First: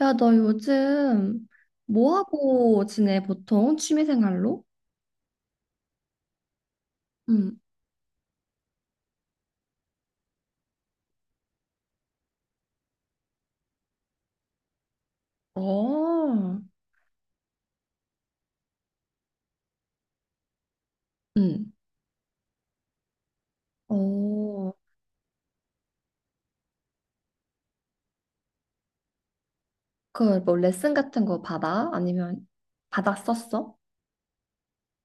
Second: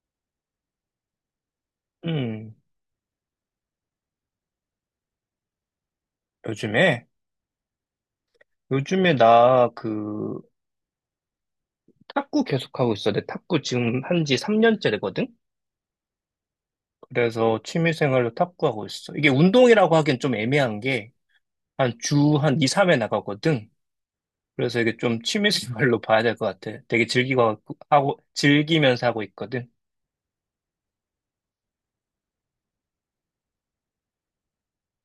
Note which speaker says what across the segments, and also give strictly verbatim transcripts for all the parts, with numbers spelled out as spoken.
Speaker 1: 야, 너 요즘 뭐
Speaker 2: 음,
Speaker 1: 하고 지내, 보통? 취미생활로?
Speaker 2: 요즘에?
Speaker 1: 응.
Speaker 2: 요즘에 나 그 탁구 계속하고 있어. 내 탁구 지금 한 지 삼 년째 되거든?
Speaker 1: 어,
Speaker 2: 그래서 취미생활로 탁구하고 있어. 이게 운동이라고 하기엔 좀 애매한 게
Speaker 1: 응.
Speaker 2: 한 주 한 이, 삼 회 나가거든?
Speaker 1: 어,
Speaker 2: 그래서 이게 좀 취미생활로 봐야 될 것 같아. 되게 즐기고 하고, 즐기면서 하고 있거든?
Speaker 1: 그, 뭐, 레슨 같은 거 받아? 아니면 받았었어?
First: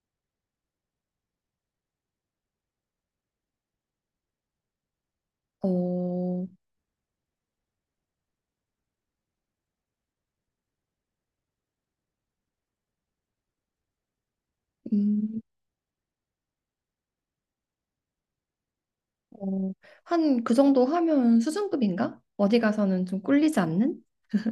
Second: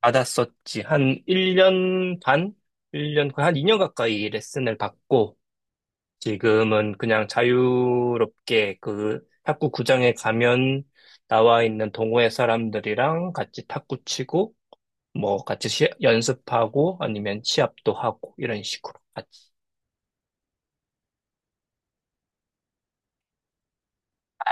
Speaker 2: 받았었지. 한 일 년 반? 일 년 거의 한 이 년 가까이 레슨을 받고
Speaker 1: 어,
Speaker 2: 지금은 그냥 자유롭게 그 탁구 구장에 가면 나와 있는 동호회 사람들이랑 같이 탁구 치고
Speaker 1: 음,
Speaker 2: 뭐 같이 시- 연습하고 아니면 시합도 하고 이런 식으로 같이.
Speaker 1: 어, 한 그 정도 하면 수준급인가? 어디 가서는 좀 꿀리지 않는?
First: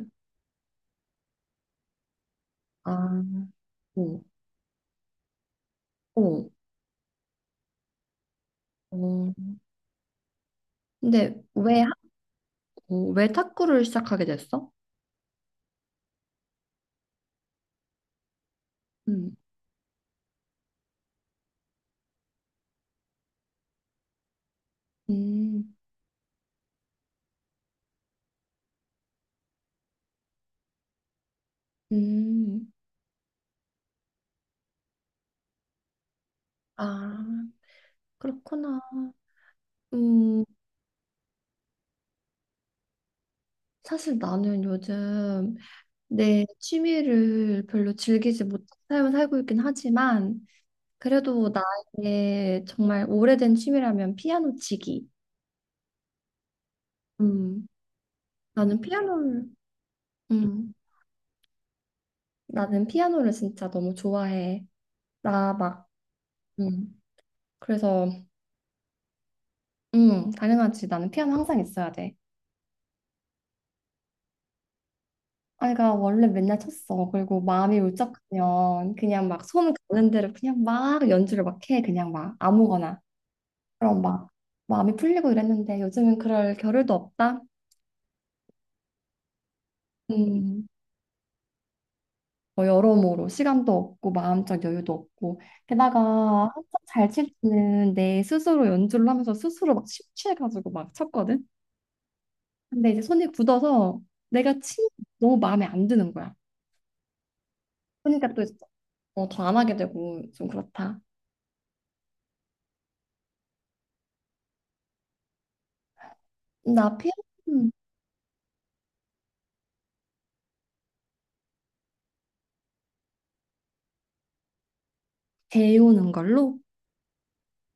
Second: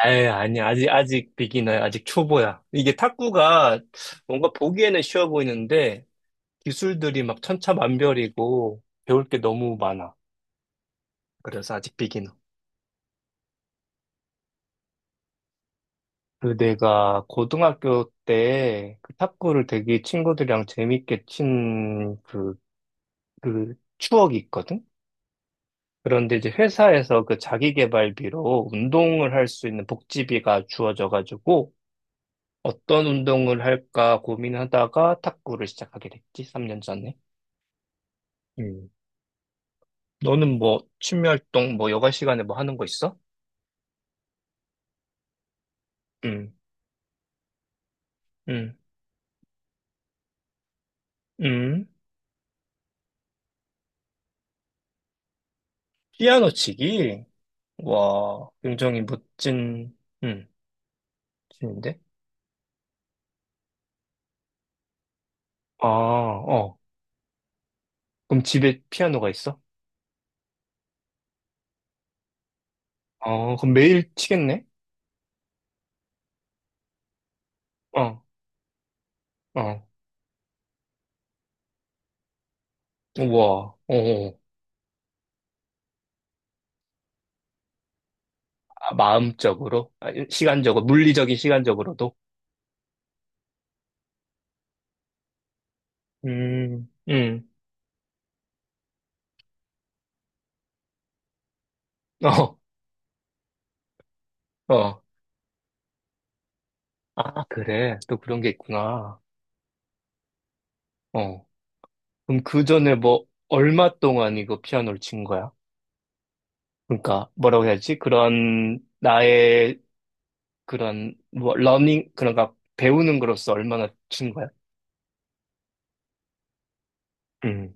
Speaker 2: 아 아니, 아직, 아직 비기너야. 아직 초보야. 이게
Speaker 1: 아,
Speaker 2: 탁구가
Speaker 1: 오,
Speaker 2: 뭔가 보기에는 쉬워 보이는데
Speaker 1: 오
Speaker 2: 기술들이 막 천차만별이고 배울
Speaker 1: 어,
Speaker 2: 게 너무 많아.
Speaker 1: 근데
Speaker 2: 그래서
Speaker 1: 왜, 하-
Speaker 2: 아직 비기너.
Speaker 1: 어, 왜 탁구를 시작하게 됐어?
Speaker 2: 그 내가 고등학교 때 그
Speaker 1: 음,
Speaker 2: 탁구를 되게 친구들이랑 재밌게 친 그, 그 추억이 있거든?
Speaker 1: 음,
Speaker 2: 그런데 이제 회사에서 그 자기계발비로 운동을 할 수 있는 복지비가 주어져가지고
Speaker 1: 음.
Speaker 2: 어떤 운동을 할까 고민하다가 탁구를 시작하게 됐지, 삼 년
Speaker 1: 아,
Speaker 2: 전에.
Speaker 1: 그렇구나.
Speaker 2: 음.
Speaker 1: 음
Speaker 2: 너는 뭐 취미 활동 뭐 여가 시간에 뭐 하는 거 있어?
Speaker 1: 사실 나는 요즘 내
Speaker 2: 음,
Speaker 1: 취미를 별로 즐기지 못한
Speaker 2: 음,
Speaker 1: 삶을 살고 있긴 하지만 그래도
Speaker 2: 음.
Speaker 1: 나의 정말 오래된 취미라면 피아노 치기.
Speaker 2: 피아노 치기?
Speaker 1: 음,
Speaker 2: 와,
Speaker 1: 나는
Speaker 2: 굉장히
Speaker 1: 피아노를
Speaker 2: 멋진, 음,
Speaker 1: 음,
Speaker 2: 취미인데?
Speaker 1: 나는 피아노를 진짜 너무 좋아해. 나
Speaker 2: 아,
Speaker 1: 막,
Speaker 2: 어.
Speaker 1: 음, 그래서
Speaker 2: 그럼 집에 피아노가 있어?
Speaker 1: 음, 당연하지. 나는 피아노 항상 있어야 돼.
Speaker 2: 어, 그럼 매일 치겠네?
Speaker 1: 아이가 원래 맨날 쳤어. 그리고 마음이
Speaker 2: 어,
Speaker 1: 울적하면 그냥 막 손
Speaker 2: 어.
Speaker 1: 가는 대로 그냥 막 연주를 막 해. 그냥 막 아무거나.
Speaker 2: 우와, 어,
Speaker 1: 그럼 막
Speaker 2: 어.
Speaker 1: 마음이 풀리고 이랬는데 요즘은 그럴 겨를도 없다.
Speaker 2: 아, 마음적으로? 아,
Speaker 1: 음,
Speaker 2: 시간적으로, 물리적인 시간적으로도?
Speaker 1: 뭐 여러모로 시간도 없고 마음적 여유도 없고 게다가 한참
Speaker 2: 음,
Speaker 1: 잘
Speaker 2: 음,
Speaker 1: 치는 내 스스로 연주를 하면서 스스로 막 심취해가지고 막 쳤거든.
Speaker 2: 어,
Speaker 1: 근데 이제 손이 굳어서 내가 친
Speaker 2: 어.
Speaker 1: 너무 마음에 안 드는 거야.
Speaker 2: 아, 그래. 또
Speaker 1: 그러니까
Speaker 2: 그런
Speaker 1: 또
Speaker 2: 게 있구나.
Speaker 1: 더 안 하게 되고 좀 그렇다.
Speaker 2: 어. 그럼 그 전에 뭐, 얼마 동안 이거 피아노를 친 거야?
Speaker 1: 나
Speaker 2: 그러니까, 뭐라고
Speaker 1: 피아노
Speaker 2: 해야지? 그런, 나의, 그런, 뭐, 러닝, 그런가, 배우는 거로서 얼마나 친 거야?
Speaker 1: 배우는 걸로.
Speaker 2: 음,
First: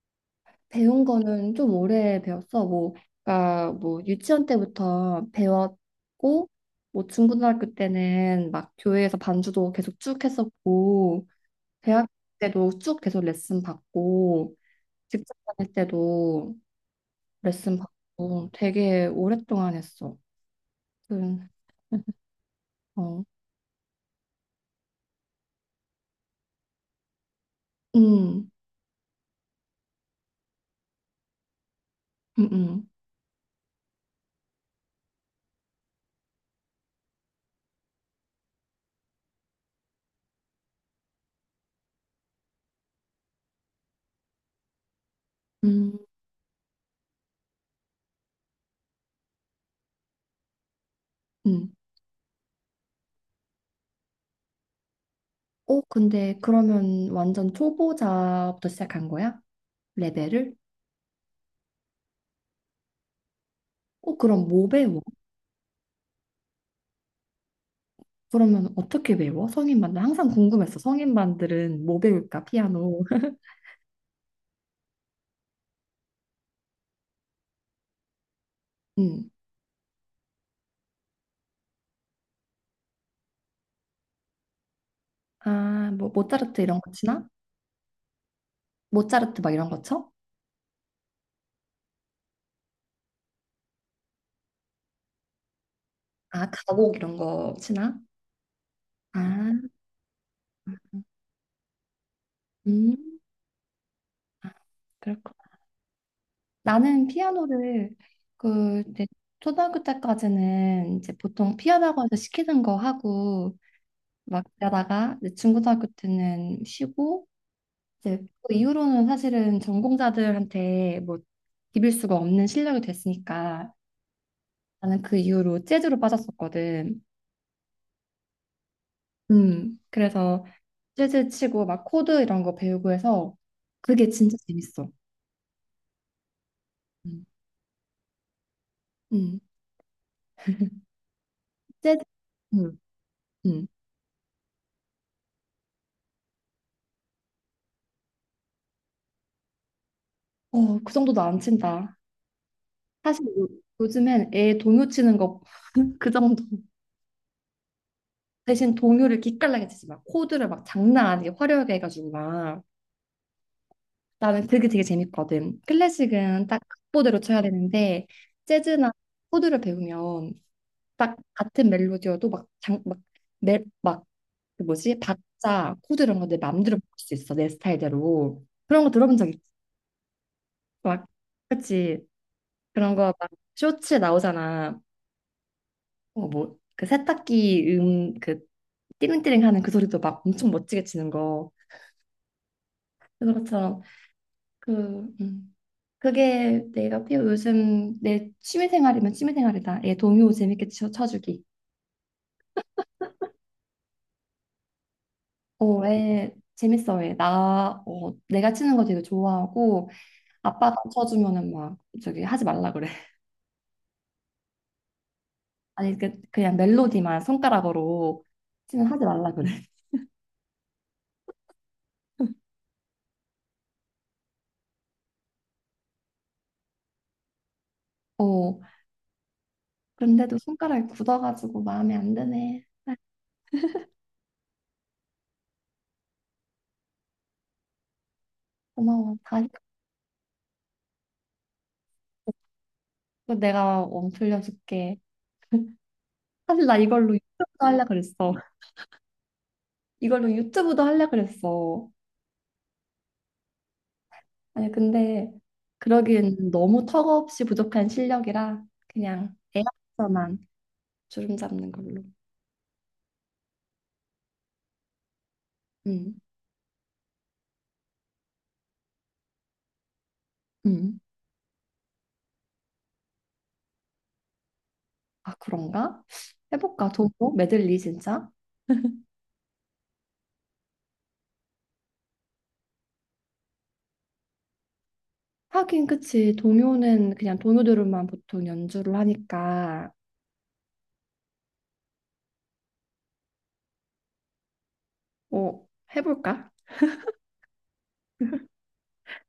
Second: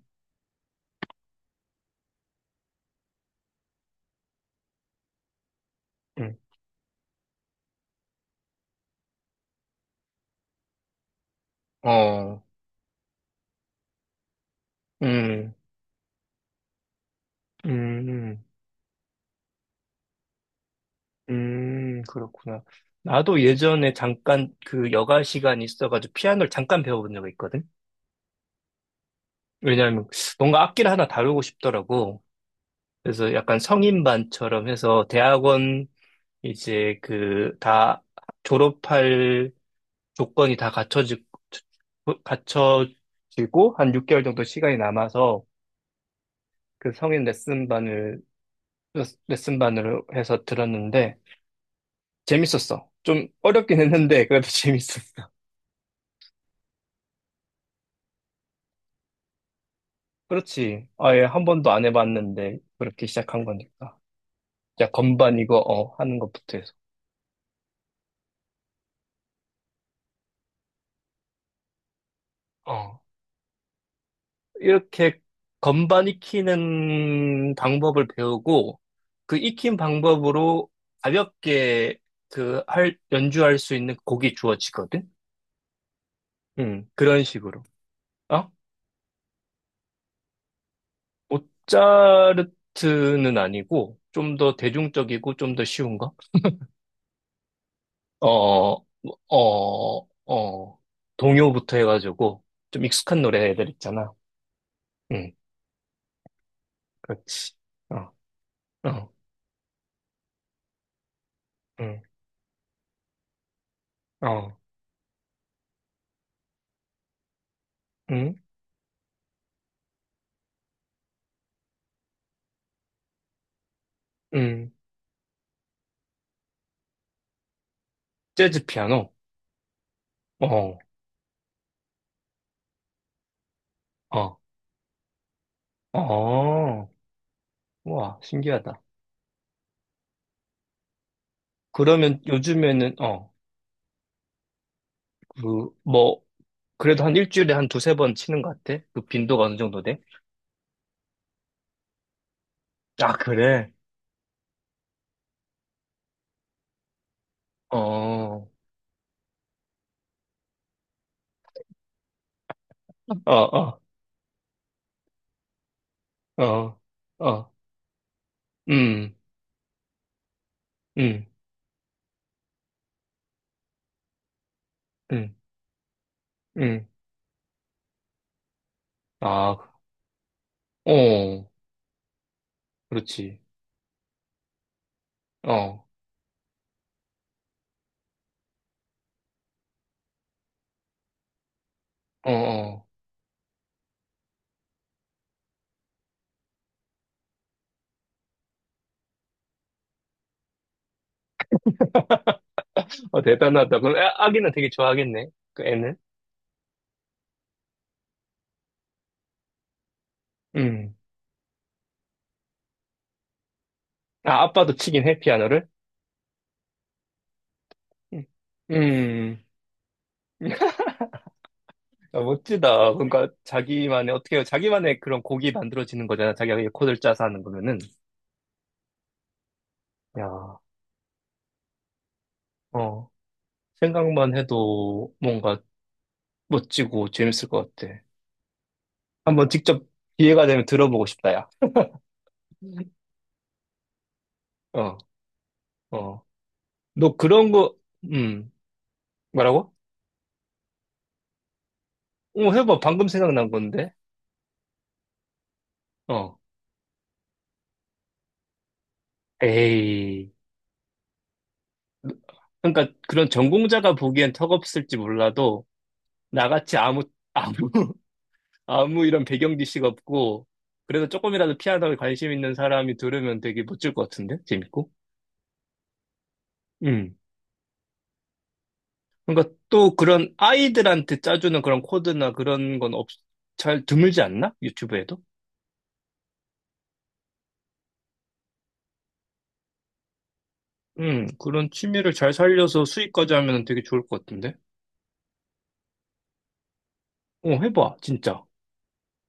Speaker 1: 배운 거는 좀 오래 배웠어. 뭐, 그러니까 뭐 유치원 때부터
Speaker 2: 음,
Speaker 1: 배웠고, 뭐 중고등학교 때는 막 교회에서 반주도 계속 쭉 했었고, 대학
Speaker 2: 어,
Speaker 1: 때도 쭉 계속 레슨 받고, 직장
Speaker 2: 음.
Speaker 1: 다닐 때도 레슨
Speaker 2: 음,
Speaker 1: 받고, 되게 오랫동안 했어. 그,
Speaker 2: 음, 그렇구나.
Speaker 1: 어,
Speaker 2: 나도 예전에 잠깐 그 여가 시간이 있어가지고 피아노를 잠깐 배워본 적이 있거든?
Speaker 1: 음,
Speaker 2: 왜냐하면 뭔가 악기를 하나 다루고 싶더라고.
Speaker 1: 음, 음,
Speaker 2: 그래서 약간 성인반처럼 해서 대학원 이제 그 다 졸업할 조건이 다 갖춰지, 갖춰지고 한 육 개월 정도 시간이 남아서
Speaker 1: 음,
Speaker 2: 그 성인 레슨반을, 레슨반으로 해서 들었는데
Speaker 1: 음.
Speaker 2: 재밌었어. 좀 어렵긴 했는데 그래도 재밌었어.
Speaker 1: 어, 근데 그러면 완전 초보자부터 시작한 거야? 레벨을?
Speaker 2: 그렇지. 아예 한 번도 안 해봤는데 그렇게 시작한 거니까.
Speaker 1: 어, 그럼 뭐
Speaker 2: 자,
Speaker 1: 배워?
Speaker 2: 건반 이거 어 하는 것부터 해서.
Speaker 1: 그러면 어떻게 배워? 성인반들 항상 궁금했어. 성인반들은 뭐 배울까?
Speaker 2: 어.
Speaker 1: 피아노.
Speaker 2: 이렇게 건반 익히는 방법을 배우고
Speaker 1: 음.
Speaker 2: 그 익힌 방법으로 가볍게 그 할 연주할 수 있는 곡이 주어지거든.
Speaker 1: 아, 뭐 모차르트 이런
Speaker 2: 음,
Speaker 1: 거
Speaker 2: 그런
Speaker 1: 치나?
Speaker 2: 식으로. 어?
Speaker 1: 모차르트 막 이런 거 쳐?
Speaker 2: 모차르트는 아니고 좀 더 대중적이고 좀 더 쉬운 거?
Speaker 1: 아, 가곡 이런 거 치나?
Speaker 2: 어, 어,
Speaker 1: 아,
Speaker 2: 어, 어, 동요부터 해가지고, 좀
Speaker 1: 음,
Speaker 2: 익숙한 노래들 있잖아. 응,
Speaker 1: 그렇구나. 나는
Speaker 2: 그렇지.
Speaker 1: 피아노를
Speaker 2: 어,
Speaker 1: 그 이제
Speaker 2: 어,
Speaker 1: 초등학교 때까지는 이제 보통 피아노
Speaker 2: 응,
Speaker 1: 학원에서 시키는 거 하고 막
Speaker 2: 어,
Speaker 1: 그러다가 이제 중고등학교 때는 쉬고 이제
Speaker 2: 응,
Speaker 1: 그 이후로는 사실은 전공자들한테 뭐 비빌 수가 없는 실력이 됐으니까
Speaker 2: 응.
Speaker 1: 나는 그 이후로 재즈로 빠졌었거든.
Speaker 2: 재즈 피아노.
Speaker 1: 음. 그래서
Speaker 2: 어,
Speaker 1: 재즈 치고 막 코드 이런 거 배우고 해서 그게 진짜
Speaker 2: 어,
Speaker 1: 재밌어.
Speaker 2: 어.
Speaker 1: 음.
Speaker 2: 와, 신기하다.
Speaker 1: 음. 재즈,
Speaker 2: 그러면
Speaker 1: 음.
Speaker 2: 요즘에는, 어,
Speaker 1: 음.
Speaker 2: 그, 뭐, 그래도 한 일주일에 한 두세 번 치는 것 같아? 그 빈도가 어느 정도 돼?
Speaker 1: 어, 그 정도도 안 친다.
Speaker 2: 아,
Speaker 1: 사실 요,
Speaker 2: 그래?
Speaker 1: 요즘엔 애 동요 치는 거 그 정도.
Speaker 2: 어, 어,
Speaker 1: 대신 동요를 기깔나게 치지 마. 코드를 막 장난 아니게 화려하게 해가지고 막.
Speaker 2: 어,
Speaker 1: 나는 그게 되게 재밌거든. 클래식은 딱
Speaker 2: 어,
Speaker 1: 악보대로 쳐야
Speaker 2: 어,
Speaker 1: 되는데 재즈나
Speaker 2: 음,
Speaker 1: 코드를 배우면 딱
Speaker 2: 음,
Speaker 1: 같은 멜로디여도 막 장, 막, 멜, 막, 그 뭐지?
Speaker 2: 음,
Speaker 1: 박자, 코드 이런 거 내 맘대로
Speaker 2: 음.
Speaker 1: 바꿀 수 있어. 내 스타일대로. 그런 거 들어본 적 있지?
Speaker 2: 아, 그,
Speaker 1: 막,
Speaker 2: 어.
Speaker 1: 그치? 그런 거 막
Speaker 2: 그렇지.
Speaker 1: 쇼츠에 나오잖아.
Speaker 2: 어,
Speaker 1: 어, 뭐, 그 세탁기 음, 그 띠링띠링 하는 그 소리도 막 엄청 멋지게 치는 거.
Speaker 2: 어, 어.
Speaker 1: 그것처럼 그, 음. 그게 내가 피우 요즘 내 취미생활이면 취미생활이다. 애 동요 재밌게 쳐, 쳐주기.
Speaker 2: 어, 대단하다. 그럼 애- 아기는 되게 좋아하겠네. 그
Speaker 1: 어,
Speaker 2: 애는.
Speaker 1: 애 재밌어. 애. 나, 어, 내가 치는 거 되게 좋아하고 아빠가
Speaker 2: 음.
Speaker 1: 쳐주면은 막 저기 하지 말라 그래.
Speaker 2: 아, 아빠도 치긴 해, 피아노를.
Speaker 1: 아니 그, 그냥 멜로디만 손가락으로
Speaker 2: 음.
Speaker 1: 치면 하지 말라
Speaker 2: 음.
Speaker 1: 그래.
Speaker 2: 아, 멋지다. 그러니까 자기만의 어떻게 해요? 자기만의 그런 곡이 만들어지는 거잖아. 자기가 그냥 코드를 짜서 하는 거면은.
Speaker 1: 어, 그런데도
Speaker 2: 야,
Speaker 1: 손가락이 굳어가지고 마음에 안 드네.
Speaker 2: 어. 생각만 해도 뭔가 멋지고 재밌을 것 같아.
Speaker 1: 고마워. 다시
Speaker 2: 한번 직접 기회가 되면 들어보고 싶다, 야.
Speaker 1: 그거 내가 원 들려줄게.
Speaker 2: 어, 어.
Speaker 1: 사실 나 이걸로
Speaker 2: 너 그런
Speaker 1: 유튜브도
Speaker 2: 거,
Speaker 1: 하려 그랬어.
Speaker 2: 음, 뭐라고?
Speaker 1: 이걸로 유튜브도 하려 그랬어.
Speaker 2: 어, 해봐. 방금 생각난 건데.
Speaker 1: 아니 근데
Speaker 2: 어.
Speaker 1: 그러기엔 너무 턱없이 부족한 실력이라 그냥
Speaker 2: 에이.
Speaker 1: 애학서만 주름 잡는 걸로.
Speaker 2: 그러니까 그런 전공자가 보기엔 턱없을지 몰라도
Speaker 1: 음,
Speaker 2: 나같이 아무 아무 아무 이런 배경 지식 없고
Speaker 1: 음.
Speaker 2: 그래도 조금이라도 피아노에 관심 있는 사람이 들으면 되게 멋질 것 같은데 재밌고.
Speaker 1: 아 그런가? 해볼까?
Speaker 2: 음.
Speaker 1: 동요 메들리 진짜?
Speaker 2: 그러니까 또 그런 아이들한테 짜주는 그런 코드나 그런 건 없, 잘 드물지 않나? 유튜브에도?
Speaker 1: 하긴 그치. 동요는 그냥 동요들만 보통 연주를 하니까.
Speaker 2: 음. 그런 취미를 잘 살려서 수익까지 하면 되게 좋을 것 같은데.
Speaker 1: 어 해볼까?
Speaker 2: 어, 해봐, 진짜.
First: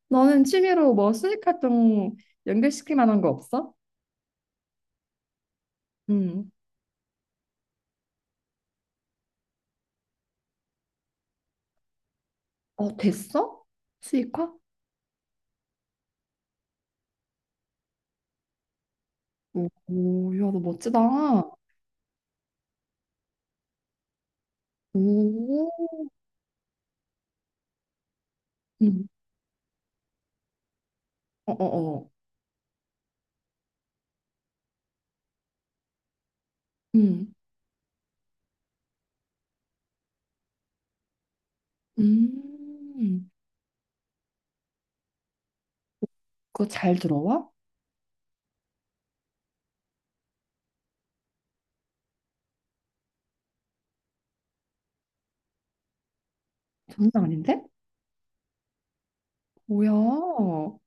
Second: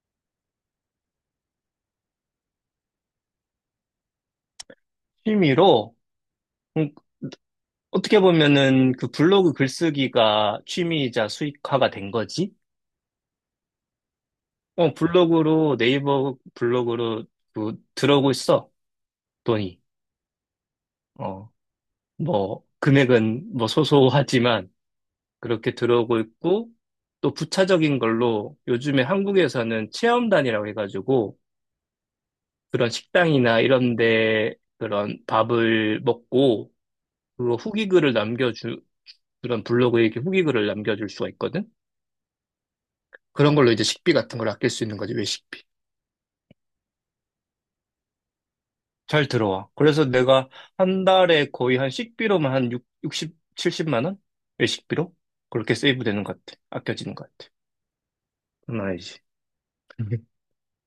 Speaker 1: 너는 취미로 뭐 수익 활동 연결시킬 만한 거 없어?
Speaker 2: 취미로.
Speaker 1: 음.
Speaker 2: 어떻게 보면은 그 블로그 글쓰기가 취미이자 수익화가 된 거지?
Speaker 1: 어 됐어? 수익화?
Speaker 2: 어, 블로그로, 네이버 블로그로 그 들어오고 있어,
Speaker 1: 오,
Speaker 2: 돈이.
Speaker 1: 오, 야, 너 멋지다.
Speaker 2: 어, 뭐, 금액은 뭐 소소하지만 그렇게
Speaker 1: 오,
Speaker 2: 들어오고 있고, 또 부차적인 걸로 요즘에
Speaker 1: 음.
Speaker 2: 한국에서는 체험단이라고 해가지고
Speaker 1: 어, 어, 어.
Speaker 2: 그런 식당이나 이런 데 그런 밥을 먹고
Speaker 1: 음.
Speaker 2: 그거 후기글을 남겨주, 그런 블로그에 이렇게 후기글을 남겨줄 수가 있거든?
Speaker 1: 음,
Speaker 2: 그런 걸로 이제 식비 같은 걸 아낄 수 있는 거지, 외식비.
Speaker 1: 그거 잘 들어와?
Speaker 2: 잘 들어와. 그래서 내가 한 달에 거의 한 식비로만 한 육, 육십, 칠십만 원? 외식비로? 그렇게 세이브 되는 것 같아. 아껴지는
Speaker 1: 장난
Speaker 2: 것 같아.
Speaker 1: 아닌데?
Speaker 2: 장난 아니지.
Speaker 1: 뭐야? 오,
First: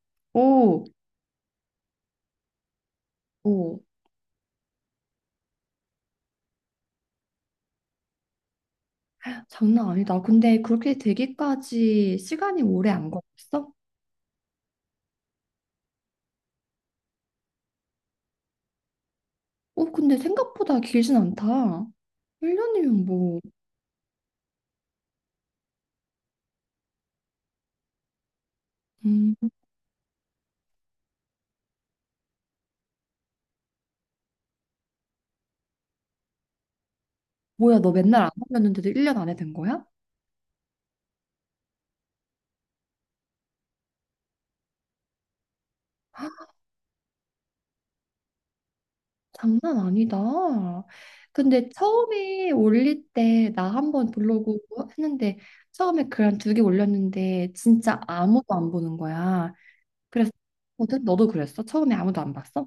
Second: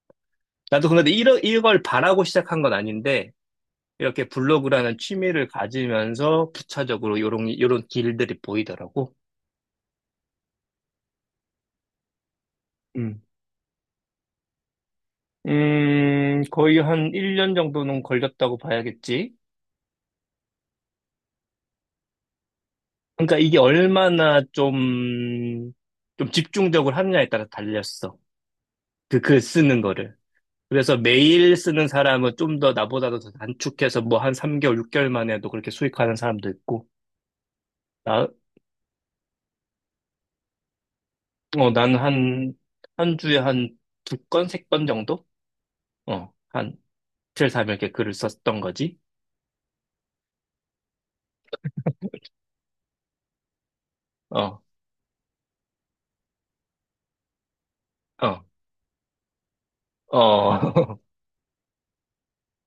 Speaker 2: 나도 근데 이러, 이걸 바라고 시작한 건 아닌데,
Speaker 1: 오,
Speaker 2: 이렇게 블로그라는 취미를 가지면서 부차적으로 요런, 요런 길들이 보이더라고.
Speaker 1: 장난 아니다. 근데 그렇게 되기까지 시간이 오래 안
Speaker 2: 음.
Speaker 1: 걸렸어?
Speaker 2: 음, 거의 한 일 년 정도는 걸렸다고 봐야겠지.
Speaker 1: 오, 근데 생각보다 길진 않다. 일 년이면
Speaker 2: 그러니까
Speaker 1: 뭐,
Speaker 2: 이게 얼마나 좀, 좀 집중적으로 하느냐에 따라 달렸어. 그
Speaker 1: 음,
Speaker 2: 글 쓰는 거를. 그래서 매일 쓰는 사람은 좀 더 나보다도 더 단축해서 뭐 한 삼 개월, 육 개월 만에도 그렇게 수익하는 사람도 있고,
Speaker 1: 뭐야, 너 맨날
Speaker 2: 나,
Speaker 1: 안 올렸는데도 일 년 안에 된 거야?
Speaker 2: 어, 난는 한, 한 주에 한 두 건, 세 건 정도? 어, 한 이틀, 삼일 이렇게 글을 썼던 거지.
Speaker 1: 장난 아니다. 근데 처음에 올릴 때 나 한번 블로그
Speaker 2: 어,
Speaker 1: 했는데 처음에 글 한 두 개 올렸는데 진짜
Speaker 2: 어,
Speaker 1: 아무도 안 보는 거야. 그래서
Speaker 2: 어,
Speaker 1: 거든 너도 그랬어? 처음에 아무도 안 봤어?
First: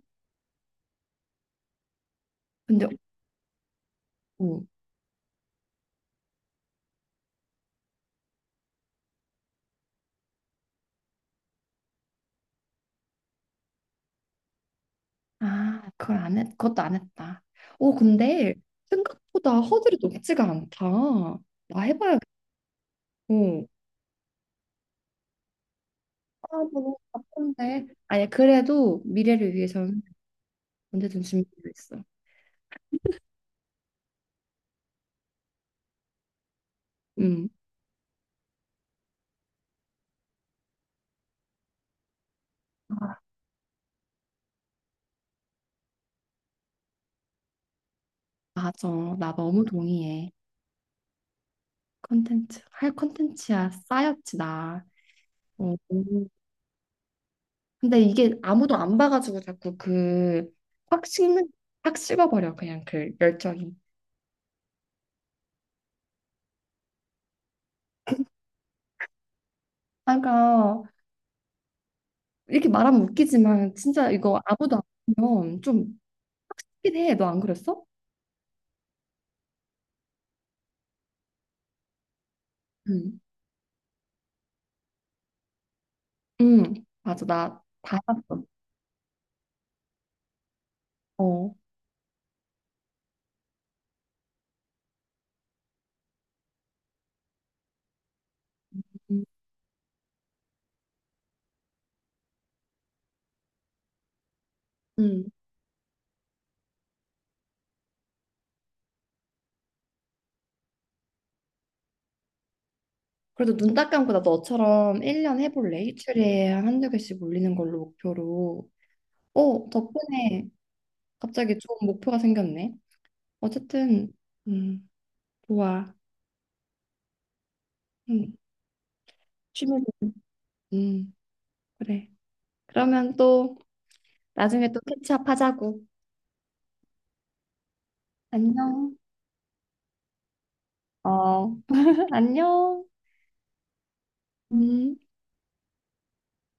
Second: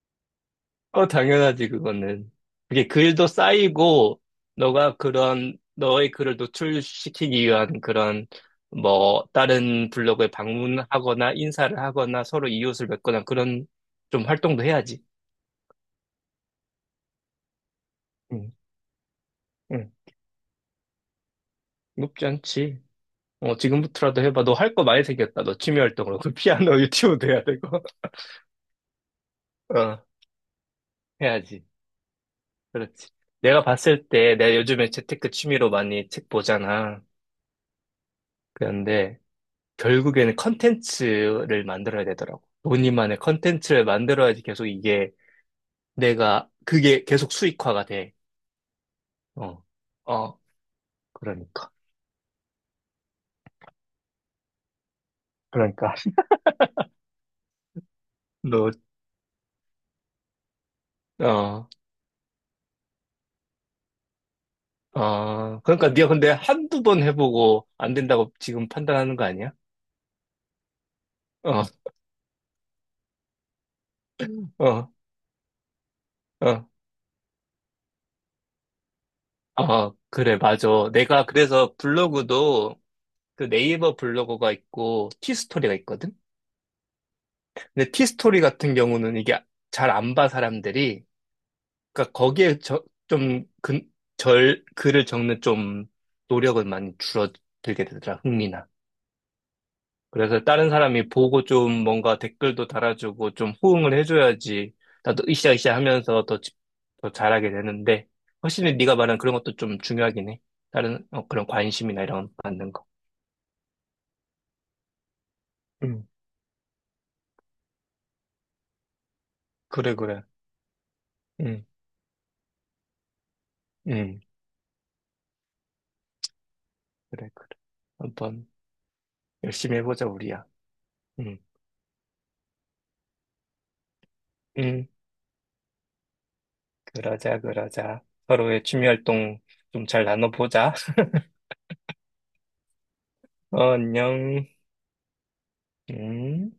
Speaker 2: 어, 당연하지, 그거는.
Speaker 1: 근데
Speaker 2: 그게 글도 쌓이고,
Speaker 1: 오,
Speaker 2: 너가 그런, 너의 글을 노출시키기 위한 그런, 뭐, 다른 블로그에 방문하거나 인사를 하거나 서로 이웃을 뵙거나 그런 좀 활동도 해야지.
Speaker 1: 아 그걸 안 했, 그것도 안 했다. 오
Speaker 2: 응,
Speaker 1: 근데 생각보다
Speaker 2: 응.
Speaker 1: 허들이 높지가 않다. 나 해봐야겠고.
Speaker 2: 높지 않지. 어, 지금부터라도 해봐. 너 할 거 많이 생겼다. 너 취미 활동으로. 그
Speaker 1: 아
Speaker 2: 피아노
Speaker 1: 너무
Speaker 2: 유튜브도 해야 되고.
Speaker 1: 바쁜데. 아니 그래도 미래를 위해서는
Speaker 2: 어,
Speaker 1: 언제든
Speaker 2: 해야지.
Speaker 1: 준비되어 있어.
Speaker 2: 그렇지. 내가 봤을 때, 내가 요즘에 재테크 취미로 많이 책 보잖아.
Speaker 1: 음.
Speaker 2: 그런데, 결국에는 컨텐츠를 만들어야 되더라고. 본인만의
Speaker 1: 아,
Speaker 2: 컨텐츠를 만들어야지 계속 이게, 내가, 그게 계속 수익화가 돼.
Speaker 1: 맞아. 나 너무
Speaker 2: 어,
Speaker 1: 동의해.
Speaker 2: 어, 그러니까.
Speaker 1: 컨텐츠 할 컨텐츠야 쌓였지 나. 어,
Speaker 2: 그러니까.
Speaker 1: 너무- 근데 이게
Speaker 2: 너,
Speaker 1: 아무도 안 봐가지고 자꾸 그 확 식는
Speaker 2: 어,
Speaker 1: 확 식어버려 그냥 그 열정이.
Speaker 2: 어, 그러니까 네가 근데 한두 번 해보고 안 된다고 지금 판단하는 거 아니야?
Speaker 1: 아, 그러니까
Speaker 2: 어,
Speaker 1: 이렇게 말하면 웃기지만 진짜 이거 아무도 안
Speaker 2: 어,
Speaker 1: 보면 좀
Speaker 2: 어,
Speaker 1: 확실히 해. 너 안 그랬어?
Speaker 2: 어, 그래, 맞아. 내가 그래서 블로그도
Speaker 1: 응.
Speaker 2: 그 네이버 블로거가 있고 티스토리가 있거든?
Speaker 1: 응. 맞아. 나
Speaker 2: 근데
Speaker 1: 다
Speaker 2: 티스토리
Speaker 1: 봤어.
Speaker 2: 같은 경우는 이게 잘 안 봐, 사람들이.
Speaker 1: 어.
Speaker 2: 그러니까 거기에 저, 좀 근, 절, 글을 적는 좀 노력은 많이 줄어들게 되더라, 흥미나.
Speaker 1: 응.
Speaker 2: 그래서 다른 사람이 보고 좀 뭔가 댓글도 달아주고 좀 호응을 해줘야지
Speaker 1: 응.
Speaker 2: 나도 으쌰으쌰 하면서 더, 집- 더 잘하게 되는데 훨씬 네가 말한 그런 것도 좀 중요하긴 해. 다른 어, 그런 관심이나 이런 거 받는 거.
Speaker 1: 그래도 눈 딱 감고 나 너처럼 일 년 해볼래?
Speaker 2: 음,
Speaker 1: 일주일에 한 한두 개씩 올리는 걸로 목표로. 어,
Speaker 2: 그래 그래.
Speaker 1: 덕분에 갑자기
Speaker 2: 음,
Speaker 1: 좋은 목표가 생겼네. 어쨌든
Speaker 2: 음,
Speaker 1: 음, 좋아.
Speaker 2: 그래 그래.
Speaker 1: 응.
Speaker 2: 한번 열심히
Speaker 1: 취미로.
Speaker 2: 해보자 우리야.
Speaker 1: 음,
Speaker 2: 음,
Speaker 1: 그래. 그러면 또 나중에 또
Speaker 2: 음,
Speaker 1: 캐치업 하자고.
Speaker 2: 그러자 그러자. 서로의 취미
Speaker 1: 안녕.
Speaker 2: 활동 좀 잘 나눠보자.
Speaker 1: 어, 안녕.
Speaker 2: 어, 안녕.
Speaker 1: 음.
Speaker 2: 음.